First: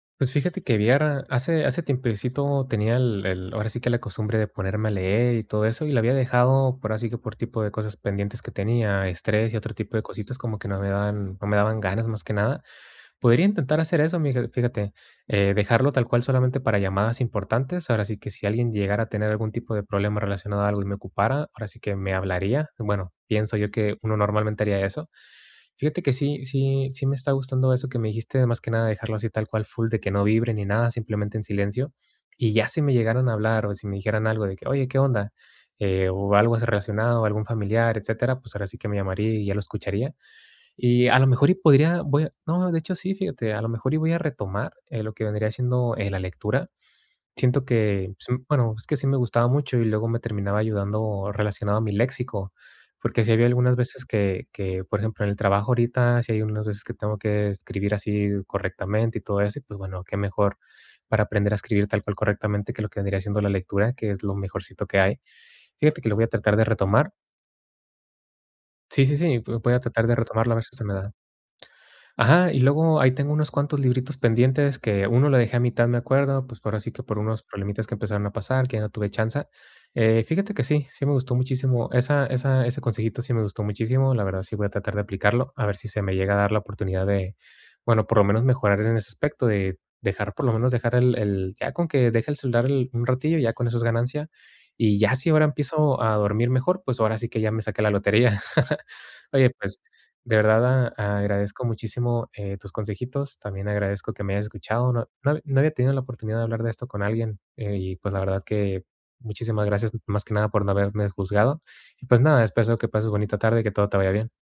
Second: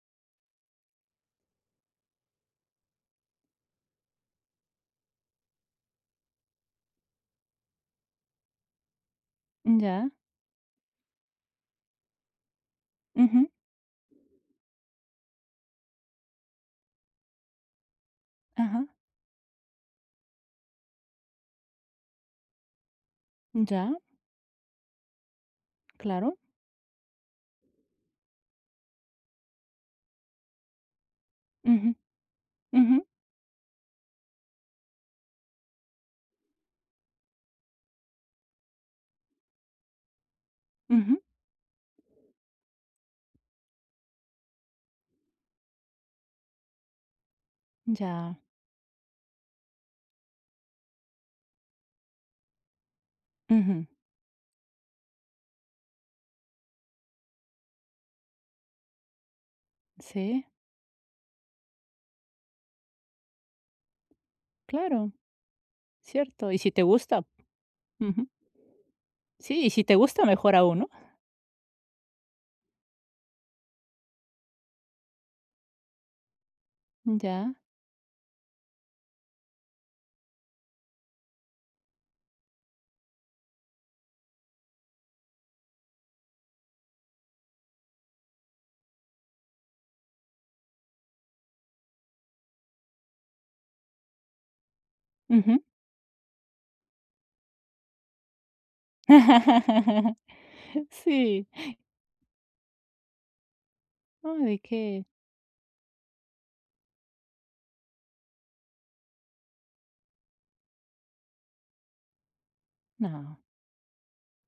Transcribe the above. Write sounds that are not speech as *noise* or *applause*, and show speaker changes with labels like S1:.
S1: Pues, fíjate que, *unintelligible* hace hace tiempecito tenía el el, ahora sí que, la costumbre de ponerme a leer y todo eso, y la había dejado, por así que por tipo de cosas pendientes que tenía, estrés, y otro tipo de
S2: Ya.
S1: cositas, como que no me daban no me daban ganas, más que nada, podría
S2: Ujú.
S1: intentar hacer eso, mira fíjate, eh, dejarlo tal cual, solamente para llamadas importantes, ahora sí que, si alguien
S2: Ajá.
S1: llegara a tener algún tipo de problema relacionado a algo y me ocupara, ahora sí que, me hablaría, bueno, pienso
S2: Mm,
S1: yo que,
S2: ya.
S1: uno normalmente haría eso, fíjate que
S2: Claro.
S1: sí sí sí me está gustando eso que me dijiste, más que nada, de dejarlo así tal cual, full de que no vibre ni nada, simplemente en
S2: Ujú,
S1: silencio, y ya si me
S2: ujú.
S1: llegaran a hablar o si me dijeran algo de que: "Oye, ¿qué onda?", eh, o algo así relacionado, algún familiar, etcétera, pues, ahora sí que me llamaría y ya lo escucharía, y a
S2: Ujú.
S1: lo mejor podría voy a no, de hecho, sí, fíjate, a lo mejor, y voy a retomar, eh, lo que vendría siendo, eh, la lectura, siento
S2: Mm,
S1: que, pues,
S2: ya.
S1: bueno, es que sí me gustaba mucho, y luego me terminaba ayudando relacionado a mi léxico, porque sí había algunas
S2: Ujú.
S1: veces que que, por ejemplo, en el trabajo, ahorita sí hay unas veces que tengo que escribir así correctamente y todo eso y, pues, bueno, qué
S2: Sí.
S1: mejor, para aprender a escribir tal cual correctamente que lo que vendría siendo la lectura, que es lo mejorcito que
S2: Claro,
S1: hay, fíjate que lo voy a
S2: cierto,
S1: tratar
S2: y
S1: de
S2: si te
S1: retomar.
S2: gusta, ujú.
S1: Sí, sí, sí,
S2: Sí, y
S1: voy a
S2: si te
S1: tratar de
S2: gusta,
S1: retomarlo
S2: mejor
S1: a ver si
S2: aún,
S1: se
S2: ¿no?
S1: me da ajá, y luego, ahí tengo unos cuantos libritos pendientes, que uno lo dejé a mitad, me acuerdo, pues, por así que por
S2: Mm,
S1: unos
S2: ya.
S1: problemitas que empezaron a pasar, que ya no tuve chance, eh, fíjate que sí, sí me gustó muchísimo, esa esa ese consejito sí me gustó muchísimo, la verdad, sí voy a tratar de aplicarlo, a ver si se me llega a dar la oportunidad de bueno, por lo menos mejorar en ese aspecto, de dejar, por lo menos, dejar el el ya con que deje el celular un ratillo, ya con eso es ganancia, y ya, si ahora
S2: Ujú.
S1: empiezo a dormir mejor, pues, ahora sí que ya me saqué la lotería, *chuckles* oye, pues,
S2: *laughs*
S1: de verdad a
S2: Sí.
S1: agradezco muchísimo, eh, tus consejitos, también agradezco que me
S2: No hay
S1: hayas
S2: de
S1: escuchado,
S2: qué.
S1: no no no había tenido la oportunidad de hablar de esto con alguien, eh, y, pues, la verdad que, muchísimas gracias, más que nada, por no haberme juzgado, pues, nada, espero que pases bonita
S2: No.
S1: tarde y que todo te vaya bien.